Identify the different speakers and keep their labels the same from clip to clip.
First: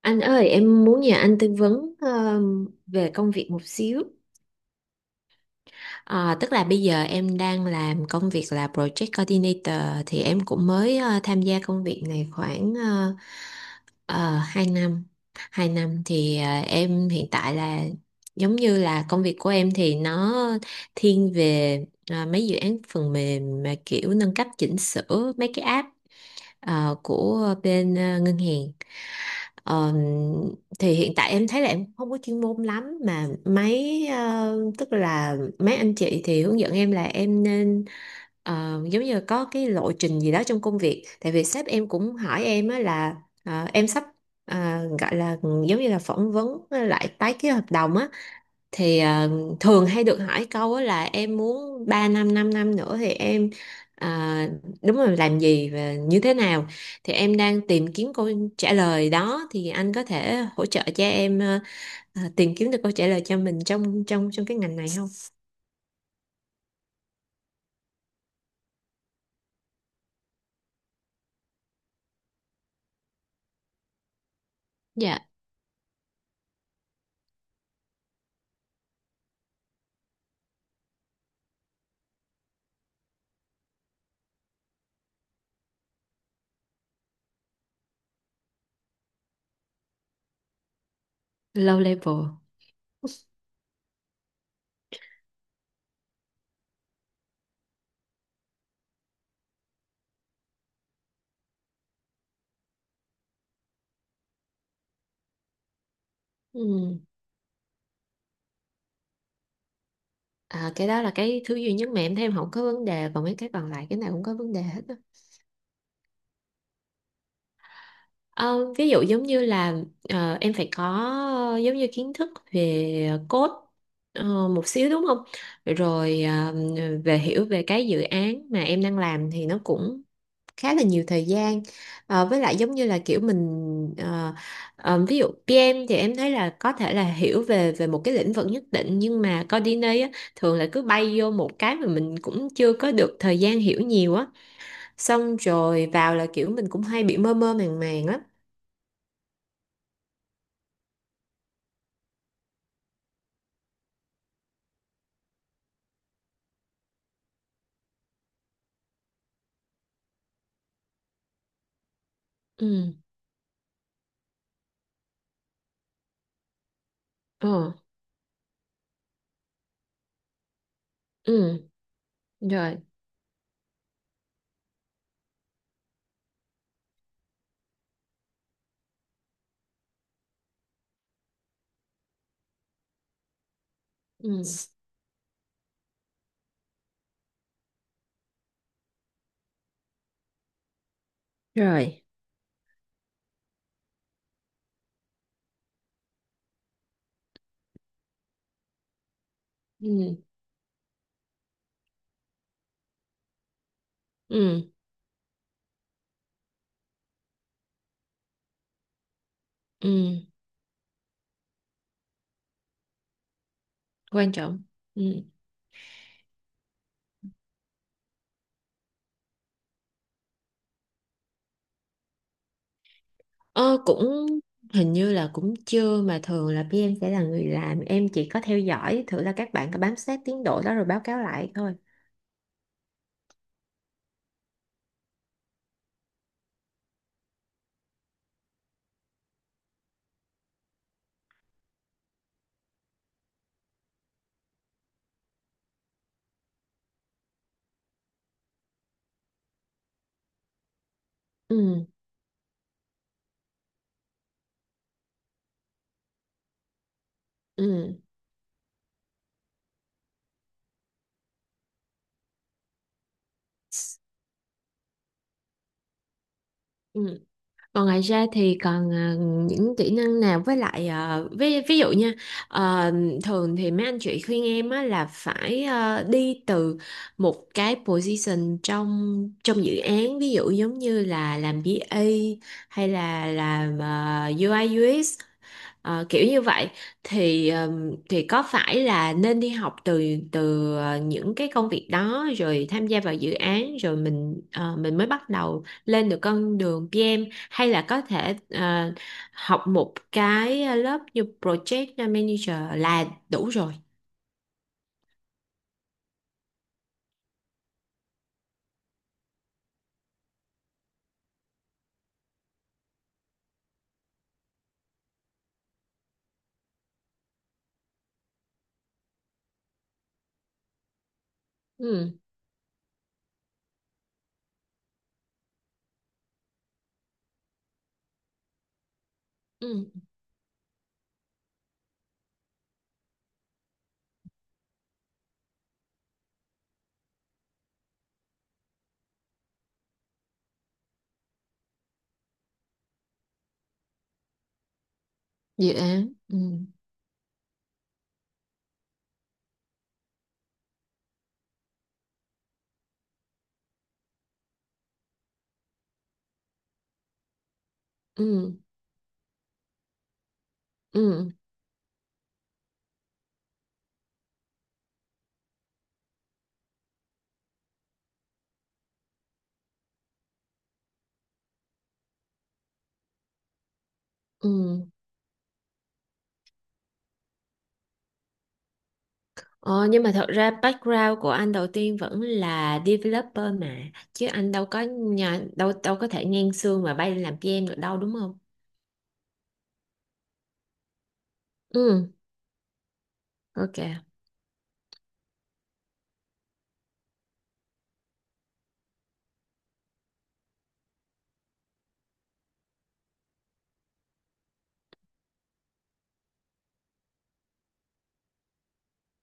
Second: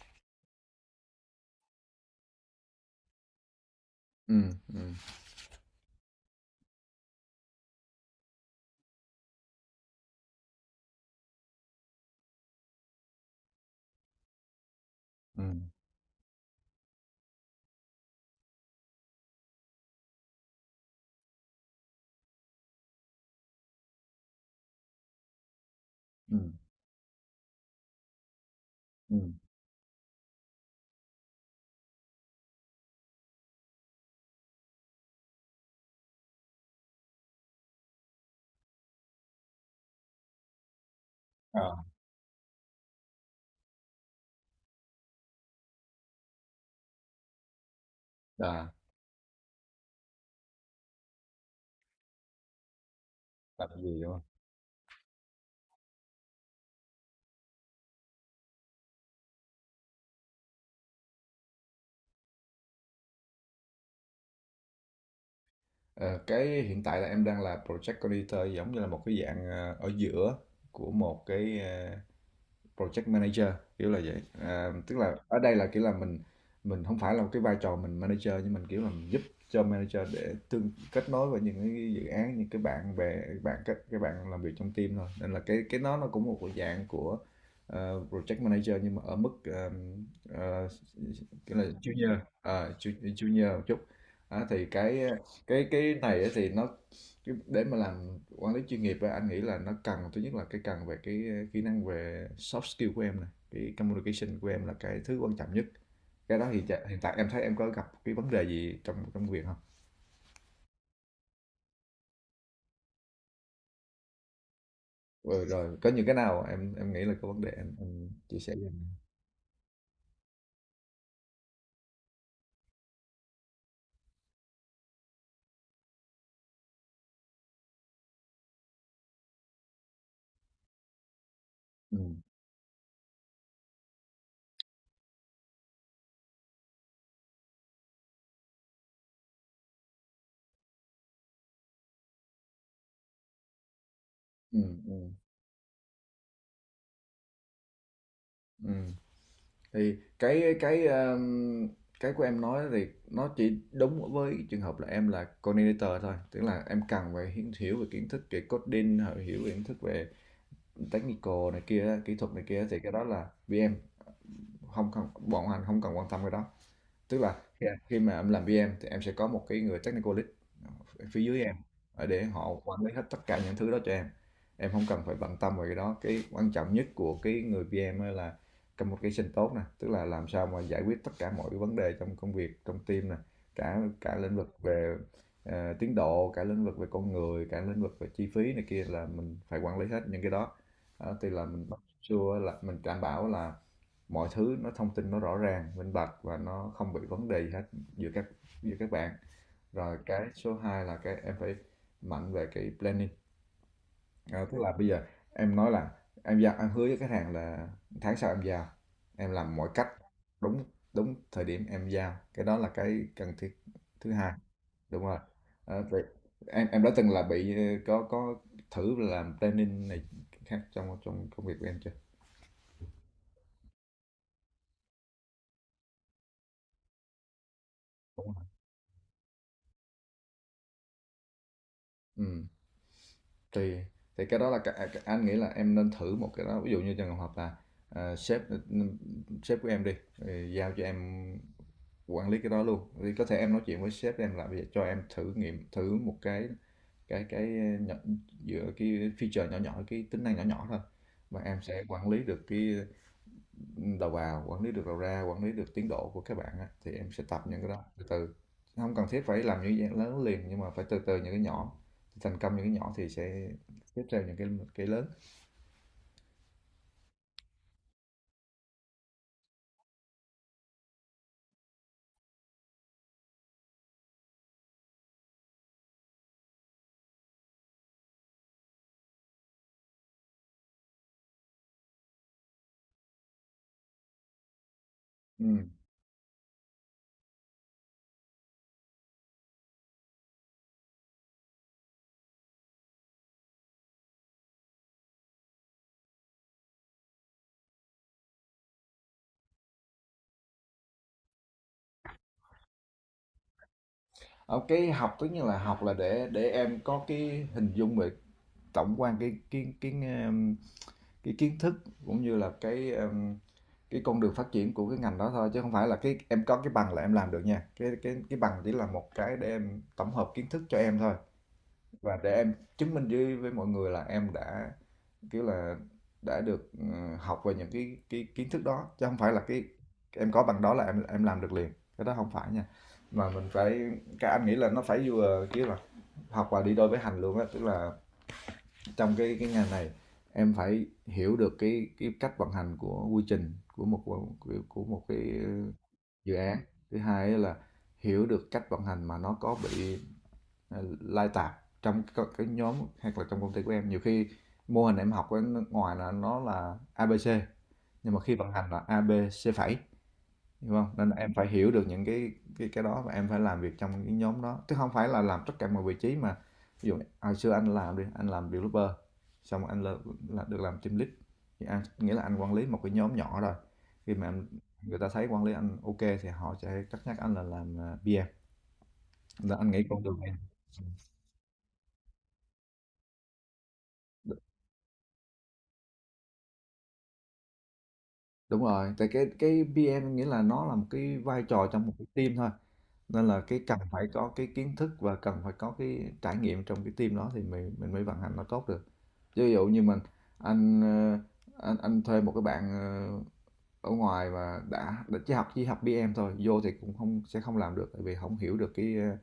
Speaker 1: Anh ơi, em muốn nhờ anh tư vấn về công việc một xíu.
Speaker 2: Ừm, ừm,
Speaker 1: Ờ, Tức là bây giờ em đang làm công việc là Project Coordinator thì em cũng mới tham gia công việc này khoảng 2 năm.
Speaker 2: ừm,
Speaker 1: Hai năm thì em hiện tại là giống như là công việc của em thì nó thiên về mấy dự án phần mềm mà kiểu nâng cấp chỉnh sửa mấy cái app
Speaker 2: ừm,
Speaker 1: của bên ngân hàng.
Speaker 2: ừm,
Speaker 1: Ờ, thì hiện tại em thấy là em không có chuyên môn lắm, mà mấy tức là mấy anh chị thì hướng dẫn em là em nên giống như là có cái lộ trình gì đó trong công việc, tại vì
Speaker 2: ờ,
Speaker 1: sếp em cũng hỏi em á là em sắp ờ, gọi là giống như là phỏng vấn lại tái ký hợp đồng á,
Speaker 2: là
Speaker 1: thì thường hay được hỏi câu á là em muốn 3 năm 5 năm nữa thì em
Speaker 2: là tại vì, đúng hông?
Speaker 1: ờ, đúng rồi làm gì và như thế nào, thì em đang tìm kiếm câu trả lời đó. Thì anh có thể hỗ trợ cho em tìm kiếm được câu trả lời cho mình trong trong trong cái ngành này không?
Speaker 2: Ờ, cái hiện tại là em đang là project coordinator giống như là một cái dạng, ở giữa của một cái, project manager kiểu là vậy à, tức là
Speaker 1: Dạ,
Speaker 2: ở đây là kiểu là mình không phải là một cái vai trò mình manager nhưng mình kiểu là mình giúp cho manager để tương kết nối với những cái dự án những cái bạn bè bạn các bạn làm việc trong team thôi nên là cái nó cũng một dạng của project manager nhưng mà ở mức ờ, kiểu là
Speaker 1: low
Speaker 2: junior,
Speaker 1: level.
Speaker 2: junior một chút. Đó, thì cái này á thì nó cái để mà làm quản lý chuyên nghiệp á, anh nghĩ là nó cần thứ nhất là cái cần về cái kỹ năng về soft skill của em này, cái communication của em là cái thứ quan trọng nhất. Cái đó thì hiện
Speaker 1: Ừ.
Speaker 2: tại em thấy em có gặp cái vấn đề gì trong trong việc không?
Speaker 1: À, cái đó là cái thứ duy nhất mà em thấy em không có vấn đề, còn mấy cái còn lại cái nào cũng có vấn đề hết.
Speaker 2: Rồi, rồi có những cái nào em nghĩ là có vấn đề em chia sẻ với
Speaker 1: Ờ,
Speaker 2: anh.
Speaker 1: ví dụ giống như là em phải có giống như kiến thức về code một xíu, đúng không? Rồi về hiểu về cái dự án mà em đang làm thì nó cũng khá là nhiều thời gian.
Speaker 2: Ừ.
Speaker 1: Ờ, với lại giống như là kiểu mình ví dụ PM thì em thấy là có thể là hiểu về về một cái lĩnh vực nhất định, nhưng mà coordinator á, thường là cứ bay vô một cái mà mình cũng chưa có được thời gian hiểu nhiều á.
Speaker 2: Ừ. Ừ.
Speaker 1: Xong rồi vào là kiểu mình cũng hay bị mơ mơ màng màng á.
Speaker 2: Ừ. Thì cái của em nói thì nó chỉ đúng với trường hợp là em là coordinator thôi, tức là em cần phải hiểu về kiến thức về coding, hiểu hiểu về kiến thức về technical này kia kỹ thuật này kia thì cái
Speaker 1: Ừ.
Speaker 2: đó là VM. Không không bọn anh không cần quan tâm cái đó, tức là
Speaker 1: Ờ.
Speaker 2: khi mà em làm PM thì em sẽ có một cái người technical lead ở phía dưới em,
Speaker 1: Ừ,
Speaker 2: ở để họ
Speaker 1: rồi.
Speaker 2: quản lý hết tất cả những thứ đó cho em. Em không cần phải bận tâm về cái đó. Cái quan trọng nhất của cái người PM á là communication tốt nè, tức là làm sao mà giải quyết tất cả mọi cái vấn đề trong công việc trong team nè, cả cả lĩnh
Speaker 1: Ừ,
Speaker 2: vực về tiến độ, cả lĩnh vực về con người, cả lĩnh vực về chi phí này kia, là mình phải quản lý hết những cái đó. Đó, thì là mình bắt
Speaker 1: rồi.
Speaker 2: sure là mình đảm bảo là mọi thứ nó thông tin nó rõ ràng minh bạch và nó không bị vấn đề gì hết giữa các bạn rồi
Speaker 1: Ừ.
Speaker 2: cái số 2 là cái em phải mạnh về cái planning. À, tức
Speaker 1: Ừ.
Speaker 2: là bây giờ em nói là em giao, em hứa với khách hàng là tháng sau em giao, em làm mọi cách
Speaker 1: Ừ,
Speaker 2: đúng đúng thời điểm em giao, cái đó là cái cần thiết thứ hai,
Speaker 1: quan trọng. Ừ.
Speaker 2: đúng rồi. Ờ, vậy em đã từng là bị có thử làm planning này khác trong trong công việc của em chưa?
Speaker 1: ờ cũng hình như là cũng chưa, mà thường là pê em sẽ là người làm, em chỉ có theo dõi thử là các bạn có bám sát tiến độ đó rồi báo cáo lại thôi.
Speaker 2: Ừ. Tùy, thì cái đó là cả, cả, anh nghĩ là em nên thử một cái đó, ví dụ như trường hợp là sếp sếp của em đi giao cho em quản lý cái đó luôn thì có thể em nói chuyện với sếp em là bây giờ cho em thử nghiệm thử một cái nhỏ, giữa cái feature nhỏ nhỏ, cái tính năng nhỏ nhỏ thôi, và em sẽ
Speaker 1: Ừ.
Speaker 2: quản lý được cái đầu vào, quản lý được đầu ra, quản lý được tiến độ của các bạn á, thì em sẽ tập những cái đó
Speaker 1: Ừ.
Speaker 2: từ từ, không cần thiết phải làm những cái lớn liền nhưng mà phải từ từ những cái nhỏ, thành công những cái nhỏ thì sẽ tiếp theo những cái lớn.
Speaker 1: Ừ. Còn ngoài ra thì còn à, những kỹ năng nào? Với lại à, ví dụ nha, à, thường thì mấy anh chị khuyên em á, là phải à, đi từ một cái position trong trong dự án, ví dụ giống như là làm B/A hay là làm à, UI UX.
Speaker 2: Ừ.
Speaker 1: Ờ, kiểu như vậy thì có phải là nên đi học từ từ những cái công việc đó rồi tham gia vào dự án rồi mình mình mới bắt đầu lên được con đường PM, hay là có thể học một cái lớp như project manager là đủ rồi.
Speaker 2: Ờ, cái học tất như là học là để em có cái hình dung về tổng quan um, cái kiến thức, cũng như là cái con đường phát triển của cái ngành đó thôi, chứ không phải là cái em có cái bằng là em làm được nha. Cái bằng chỉ là một cái để em tổng hợp kiến thức cho em thôi,
Speaker 1: Ừ.
Speaker 2: và để em chứng minh với mọi người là em đã kiểu là đã được, học về những cái kiến thức đó, chứ không phải là cái
Speaker 1: Ừ,
Speaker 2: em có bằng đó là em làm được liền, cái đó không phải nha. Mà mình phải, các anh nghĩ là nó phải vừa kiểu là học và đi đôi với hành luôn á, tức là trong cái ngành này em phải hiểu được cái cách vận hành của quy trình của một cái
Speaker 1: dự án.
Speaker 2: dự
Speaker 1: Ừ.
Speaker 2: án. Thứ hai á là hiểu được cách vận hành mà nó có bị lai tạp trong cái nhóm, hoặc là trong công ty của em. Nhiều khi mô hình em học ở nước ngoài là nó là A ABC nhưng mà khi vận
Speaker 1: Ừ,
Speaker 2: hành là A ABC phẩy, hiểu không, nên là
Speaker 1: ừ,
Speaker 2: em phải hiểu được những cái đó và em phải làm việc trong cái nhóm đó, chứ không phải là làm tất cả mọi vị trí. Mà ví dụ hồi xưa anh làm đi, anh làm developer, xong rồi được làm team lead thì anh nghĩa là anh quản lý một cái nhóm nhỏ rồi. khi mà em-
Speaker 1: ừ.
Speaker 2: Người ta thấy quản lý anh ok thì họ sẽ cất nhắc anh là làm PM, là anh nghĩ
Speaker 1: Ờ, nhưng
Speaker 2: con
Speaker 1: mà
Speaker 2: đường
Speaker 1: thật
Speaker 2: này.
Speaker 1: ra background của anh đầu tiên vẫn là developer mà, chứ anh đâu có nhà, đâu đâu có thể ngang xương mà bay làm PM được đâu, đúng không?
Speaker 2: Đúng rồi, tại cái PM nghĩa là nó là một cái vai trò trong một cái
Speaker 1: Ừ,
Speaker 2: team thôi. Nên là cái cần phải
Speaker 1: ok.
Speaker 2: có cái kiến thức và cần phải có cái trải nghiệm trong cái team đó thì mình mới vận hành nó tốt được. Chứ ví dụ như mình, anh ờ, anh thuê một cái bạn ở ngoài mà đã chỉ học PM thôi, vô thì cũng không sẽ không làm được, tại vì không hiểu được cái ờ,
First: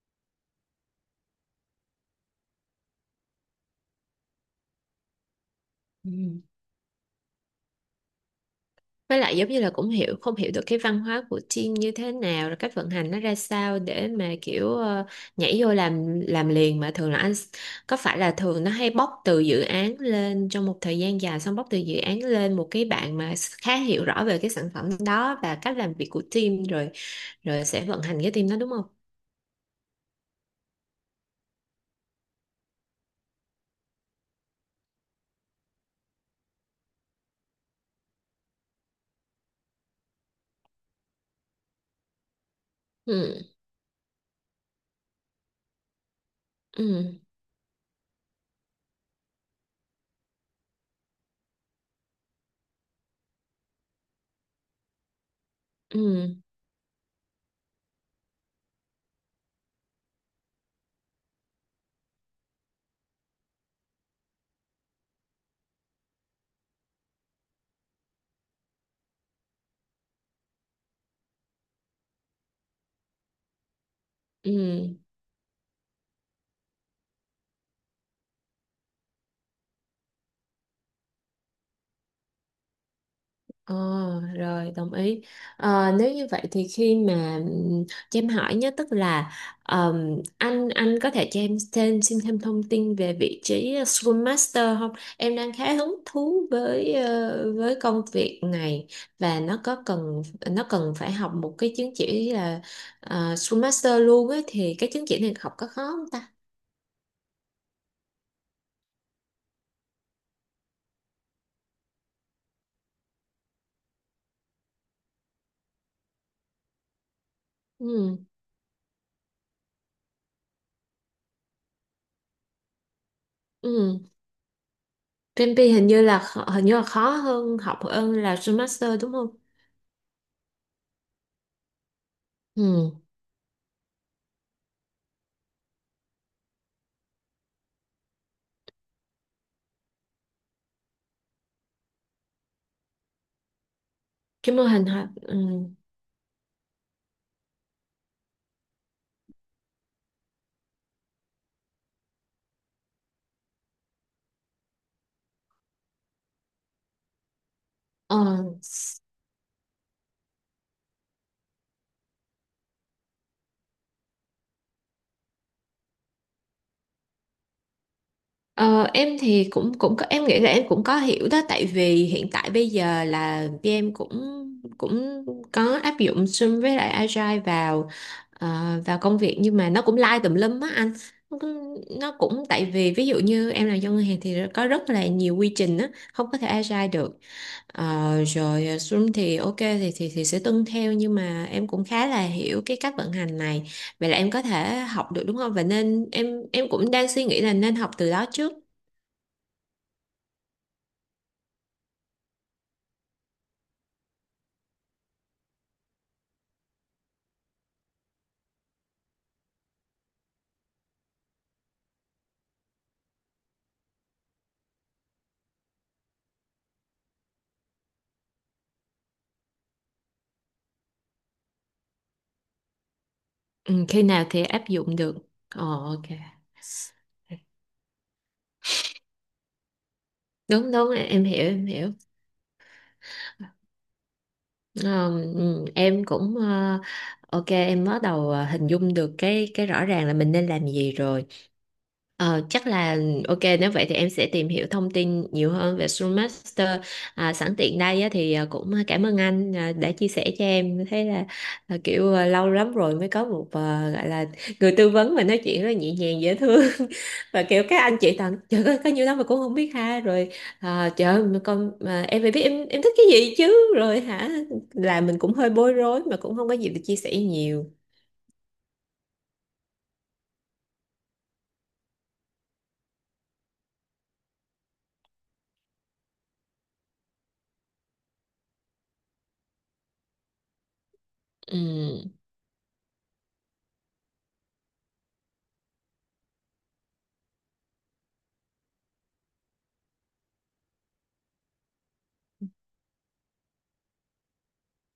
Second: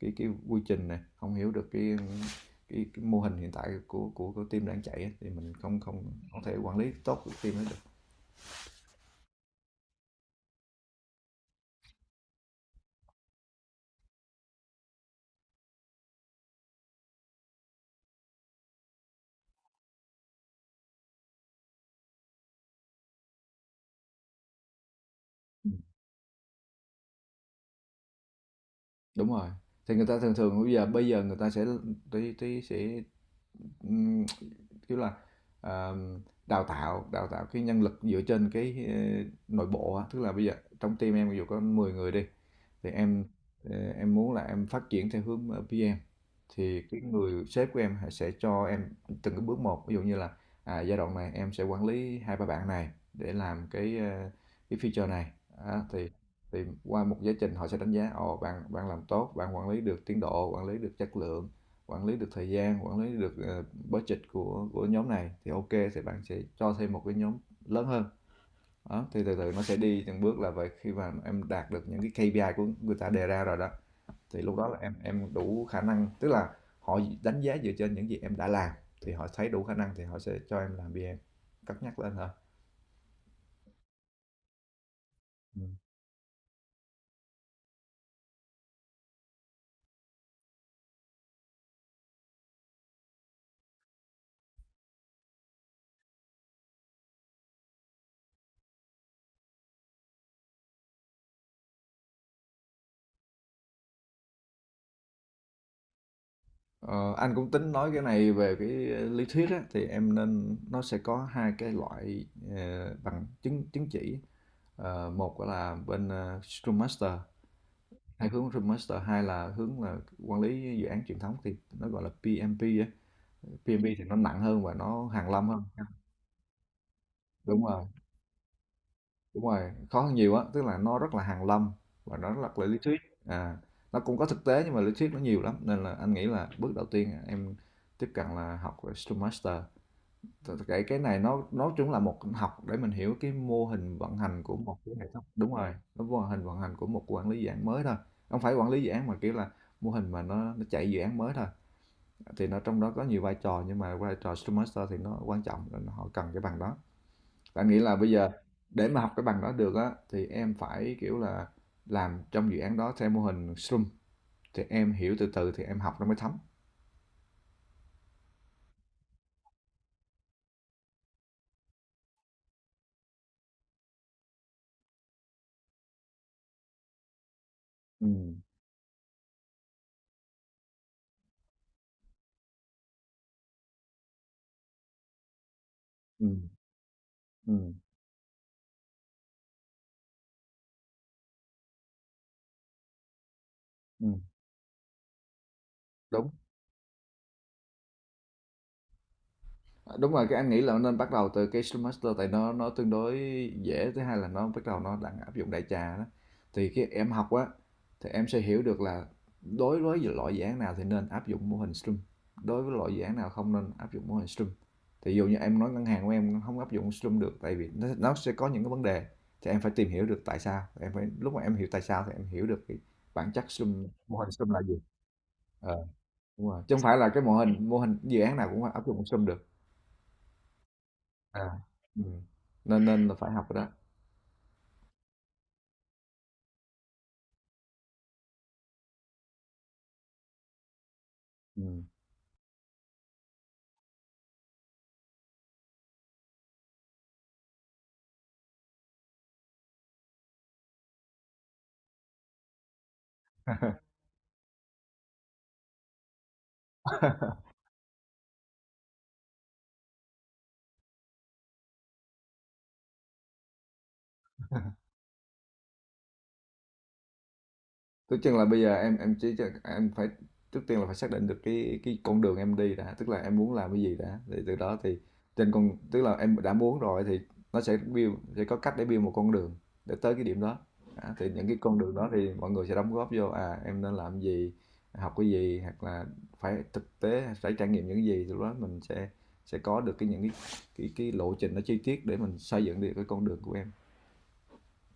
Speaker 2: cái cái quy trình này, không hiểu được cái mô hình hiện tại của team đang chạy á, thì mình không không
Speaker 1: Ừ.
Speaker 2: không thể quản lý tốt được team hết được.
Speaker 1: Với lại giống như là cũng hiểu không hiểu được cái văn hóa của team như thế nào, rồi cách vận hành nó ra sao để mà kiểu nhảy vô làm liền, mà thường là có phải là thường nó hay bóc từ dự án lên trong một thời gian dài, xong bóc từ dự án lên một cái bạn mà khá hiểu rõ về cái sản phẩm đó và cách làm việc của team rồi, rồi sẽ vận hành cái team đó, đúng không?
Speaker 2: Đúng rồi, thì người ta thường thường bây giờ người ta sẽ tí tí sẽ, ừm, kiểu là, ờ, đào tạo cái nhân lực dựa trên cái, nội bộ á, tức là bây giờ trong team em ví dụ có 10 người đi thì
Speaker 1: Ừ.
Speaker 2: em muốn là em phát triển theo hướng, PM, thì
Speaker 1: Ừ.
Speaker 2: cái người sếp của em sẽ cho em từng cái bước một. Ví dụ như là à, giai đoạn này em sẽ quản lý hai ba bạn này để làm cái feature này. Đó, thì
Speaker 1: Ừ.
Speaker 2: qua một giáo trình họ sẽ đánh giá, ồ bạn bạn làm tốt, bạn quản lý được tiến độ, quản lý được chất lượng, quản lý được thời gian, quản lý được budget của nhóm này, thì ok thì bạn sẽ cho thêm một cái nhóm lớn hơn. Đó, thì từ từ nó sẽ đi từng bước là vậy. Khi mà em đạt được những cái KPI của người ta đề ra rồi đó, thì lúc đó là
Speaker 1: Ừ.
Speaker 2: em đủ khả năng, tức là họ đánh giá dựa trên những gì em đã làm, thì họ thấy đủ khả năng thì họ sẽ cho em làm BM, cất nhắc lên hả.
Speaker 1: Ờ, rồi, đồng ý.
Speaker 2: Ừ.
Speaker 1: Ờ, nếu như vậy thì khi mà cho em hỏi nhé, tức là anh có thể cho em thêm xin thêm thông tin về vị trí Scrum Master không? Em đang khá hứng thú với với công việc này, và nó có cần, nó cần phải học một cái chứng chỉ là Scrum Master luôn ấy, thì cái chứng chỉ này học có khó không ta?
Speaker 2: Ờ, anh cũng tính nói cái này về cái lý thuyết á, thì em nên, nó sẽ có hai cái loại bằng, chứng chứng chỉ. Ờ, một là bên Scrum Master,
Speaker 1: Ừ.
Speaker 2: hai là hướng là quản lý dự án truyền thống thì nó gọi là PMP á. PMP
Speaker 1: Ừ.
Speaker 2: thì nó nặng hơn và nó hàn lâm hơn.
Speaker 1: PMP hình như là hình như là khó hơn
Speaker 2: Đúng
Speaker 1: học
Speaker 2: rồi,
Speaker 1: hơn là Scrum Master, đúng không?
Speaker 2: đúng rồi, khó hơn nhiều á, tức là nó rất là hàn lâm và nó rất là lý
Speaker 1: Ừ.
Speaker 2: thuyết. À, nó cũng có thực tế nhưng mà lý thuyết nó nhiều lắm, nên là anh nghĩ là bước đầu tiên em tiếp cận là học về Scrum Master. Cái cái này nó cũng là một học để mình hiểu cái mô hình vận hành
Speaker 1: Cái
Speaker 2: của
Speaker 1: mô
Speaker 2: một
Speaker 1: hình
Speaker 2: cái hệ
Speaker 1: học
Speaker 2: thống,
Speaker 1: ừ.
Speaker 2: đúng rồi, nó mô hình vận hành của một quản lý dự án mới thôi. Không phải quản lý dự án mà kiểu là mô hình mà nó chạy dự án mới thôi. Thì nó trong đó có nhiều vai trò nhưng mà vai trò Scrum Master thì nó quan trọng nên họ cần cái bằng đó. Bạn nghĩ là bây giờ
Speaker 1: Ờ,
Speaker 2: để mà
Speaker 1: s-
Speaker 2: học cái bằng đó được á thì em phải kiểu là làm trong dự án đó theo mô hình Scrum thì em hiểu từ từ thì em học nó mới thấm.
Speaker 1: ờ, em thì cũng cũng có, em nghĩ là em cũng có hiểu đó, tại vì hiện tại bây giờ là em cũng cũng có áp dụng Scrum với lại Agile vào
Speaker 2: Ừ,
Speaker 1: ờ, vào công việc, nhưng mà nó cũng lai tùm lum á anh, tại vì ví dụ như em làm trong ngân hàng thì có rất là nhiều quy trình á,
Speaker 2: ừ,
Speaker 1: không có thể Agile được.
Speaker 2: ừ,
Speaker 1: Ờ, rồi à, Xuân thì ok thì thì sẽ tuân theo, nhưng mà em cũng khá là hiểu cái cách vận hành này,
Speaker 2: ừ.
Speaker 1: vậy là em có thể học được đúng không? Và nên em
Speaker 2: Đúng.
Speaker 1: cũng đang suy nghĩ là nên học từ đó trước.
Speaker 2: Đúng rồi, cái anh nghĩ là nên bắt đầu từ cái Scrum Master tại nó tương đối dễ. Thứ hai là nó bắt đầu nó đang áp dụng đại trà đó, thì cái em học á thì em sẽ hiểu được là đối với loại dự án nào thì nên áp dụng mô hình Scrum, đối với loại dự án nào không nên áp dụng mô hình Scrum. Thì dụ như em nói ngân hàng của em không áp dụng Scrum được tại vì nó sẽ có những cái vấn đề, thì em phải tìm hiểu được tại sao. Em phải lúc mà em hiểu tại sao thì em hiểu được cái bản chất
Speaker 1: Ừ,
Speaker 2: Scrum,
Speaker 1: khi
Speaker 2: mô
Speaker 1: nào
Speaker 2: hình
Speaker 1: thì
Speaker 2: Scrum là
Speaker 1: áp
Speaker 2: gì.
Speaker 1: dụng được. Ờ,
Speaker 2: ờ,
Speaker 1: ok.
Speaker 2: Đúng rồi, chứ không phải là cái mô hình dự án nào cũng áp dụng Scrum được.
Speaker 1: Đúng đúng, em hiểu
Speaker 2: À.
Speaker 1: em hiểu.
Speaker 2: Ừm, Nên nên là phải học rồi đó.
Speaker 1: Ờ, ừ, em cũng ờ, ok, em bắt đầu hình dung được cái rõ ràng là mình nên làm gì rồi.
Speaker 2: Ừm.
Speaker 1: Ờ, chắc là ok, nếu vậy thì em sẽ tìm hiểu thông tin nhiều hơn về Scrum Master. À, sẵn tiện đây á, thì à, cũng cảm ơn anh à, đã chia sẻ cho em. Thế là à, kiểu à, lâu lắm rồi mới có một à, gọi là người tư vấn mà nói chuyện rất là nhẹ nhàng dễ thương và kiểu các anh chị toàn trời ơi có nhiều lắm mà cũng không biết, ha rồi à, trời ơi mà con mà em phải biết em thích cái gì chứ, rồi hả, là mình cũng hơi bối rối mà cũng không có gì để chia sẻ nhiều.
Speaker 2: Tức chừng là bây giờ em chỉ em phải, trước tiên là phải xác định được cái con đường em đi đã, tức là em muốn làm cái gì đã, thì từ đó thì trên con, tức là em đã muốn rồi thì nó sẽ build, sẽ có cách để build một con đường để tới cái điểm đó. Đã, thì những cái con đường đó thì mọi người sẽ đóng góp vô à em nên làm gì, học cái gì, hoặc là phải thực tế, phải trải nghiệm những cái gì, thì lúc đó mình sẽ có được cái những cái lộ trình nó chi tiết để mình xây dựng được cái con đường của em.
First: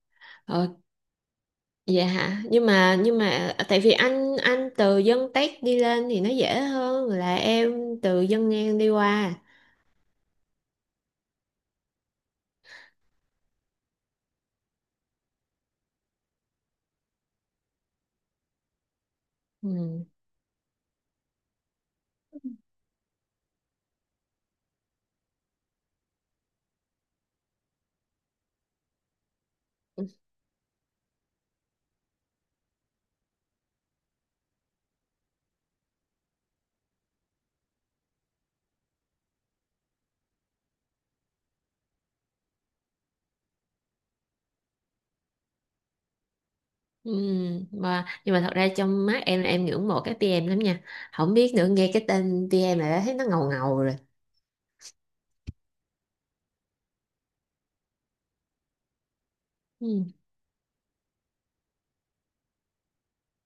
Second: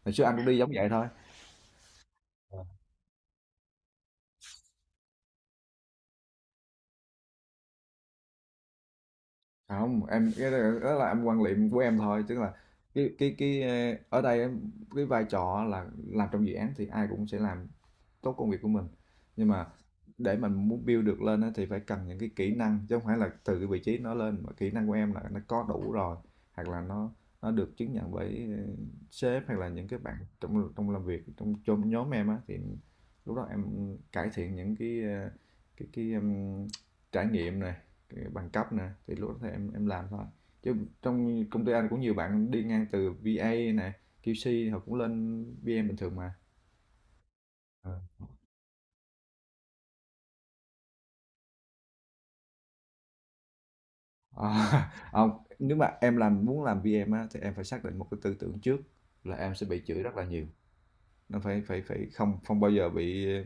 Speaker 2: Hồi trước anh cũng đi giống
Speaker 1: Ừ.
Speaker 2: vậy thôi.
Speaker 1: Dạ hả? Nhưng mà à, tại vì anh từ dân Tết đi lên thì nó dễ hơn là em từ dân ngang đi qua.
Speaker 2: Không, em cái đó đó là em quan niệm của em thôi, tức là cái ở đây em- cái vai trò là làm trong dự án thì ai cũng sẽ làm tốt công việc của mình. Nhưng mà
Speaker 1: Ừ.
Speaker 2: để mình muốn build được lên thì phải cần những cái kỹ năng, chứ không phải là từ cái vị trí nó lên mà kỹ năng của em là nó có đủ rồi, hoặc là nó được chứng nhận bởi sếp hoặc là những cái bạn trong trong làm việc trong trong nhóm em á, thì lúc đó em cải thiện những cái cái trải nghiệm này, cái bằng cấp nè, thì lúc đó thì em làm thôi, chứ trong công ty anh cũng nhiều bạn đi ngang từ VA này, QC họ cũng lên PM bình thường mà.
Speaker 1: Ừ.
Speaker 2: Ờ.
Speaker 1: Mà, nhưng mà thật ra trong mắt em là em ngưỡng mộ cái pê em lắm nha. Không biết nữa, nghe cái tên pê em là đã thấy nó ngầu ngầu rồi.
Speaker 2: À, hông, nếu mà em làm muốn làm VM á, thì em phải xác định một cái tư tưởng trước là em sẽ bị chửi
Speaker 1: Ừ.
Speaker 2: rất là nhiều, nó phải phải phải không không bao giờ bị,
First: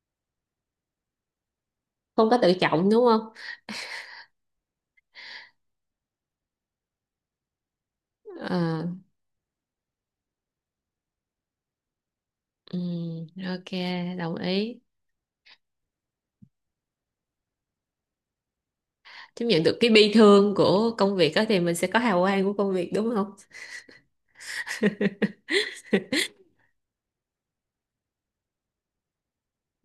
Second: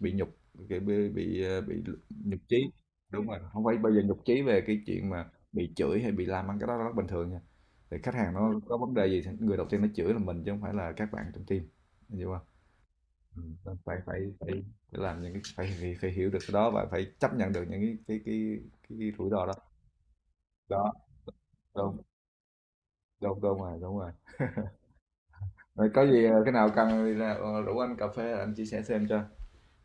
Speaker 2: bị nhục, kiểu, bị nhục
Speaker 1: Không có
Speaker 2: nhụt
Speaker 1: tự
Speaker 2: chí.
Speaker 1: trọng đúng
Speaker 2: Đúng
Speaker 1: không?
Speaker 2: rồi, không phải bao giờ nhục chí về cái chuyện mà bị chửi hay bị làm mắng, cái đó rất bình thường nha. Thì khách hàng nó có
Speaker 1: Ờ,
Speaker 2: vấn đề gì thì người đầu tiên nó chửi là mình, chứ không phải là các bạn trong team, em hiểu hông?
Speaker 1: ừ, ok,
Speaker 2: Nên phải phải
Speaker 1: đồng
Speaker 2: phải
Speaker 1: ý.
Speaker 2: phải làm những cái, phải phải phải hiểu được cái đó và phải chấp nhận được những cái rủi
Speaker 1: Chấp
Speaker 2: ro đó.
Speaker 1: nhận được cái bi thương
Speaker 2: Đó,
Speaker 1: của công việc đó thì mình sẽ có
Speaker 2: đúng.
Speaker 1: hào quang của công việc, đúng không?
Speaker 2: Đúng rồi. Rồi có gì cái nào cần thì là rủ anh cà phê anh chia sẻ xem cho.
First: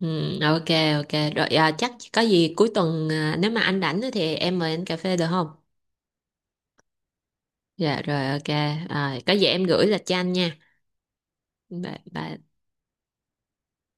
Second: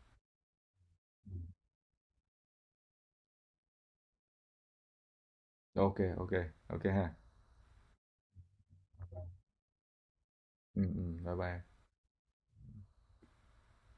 Speaker 1: Ừ, ok. Ok rồi à, chắc có gì cuối tuần à, nếu mà anh rảnh á thì em mời anh cà phê được không?
Speaker 2: Ok, ok. Ok ha.
Speaker 1: Dạ rồi, ok. À, có gì em gửi lịch cho anh nha.
Speaker 2: Ừ, ừ, bye bye.
Speaker 1: Bye, bye.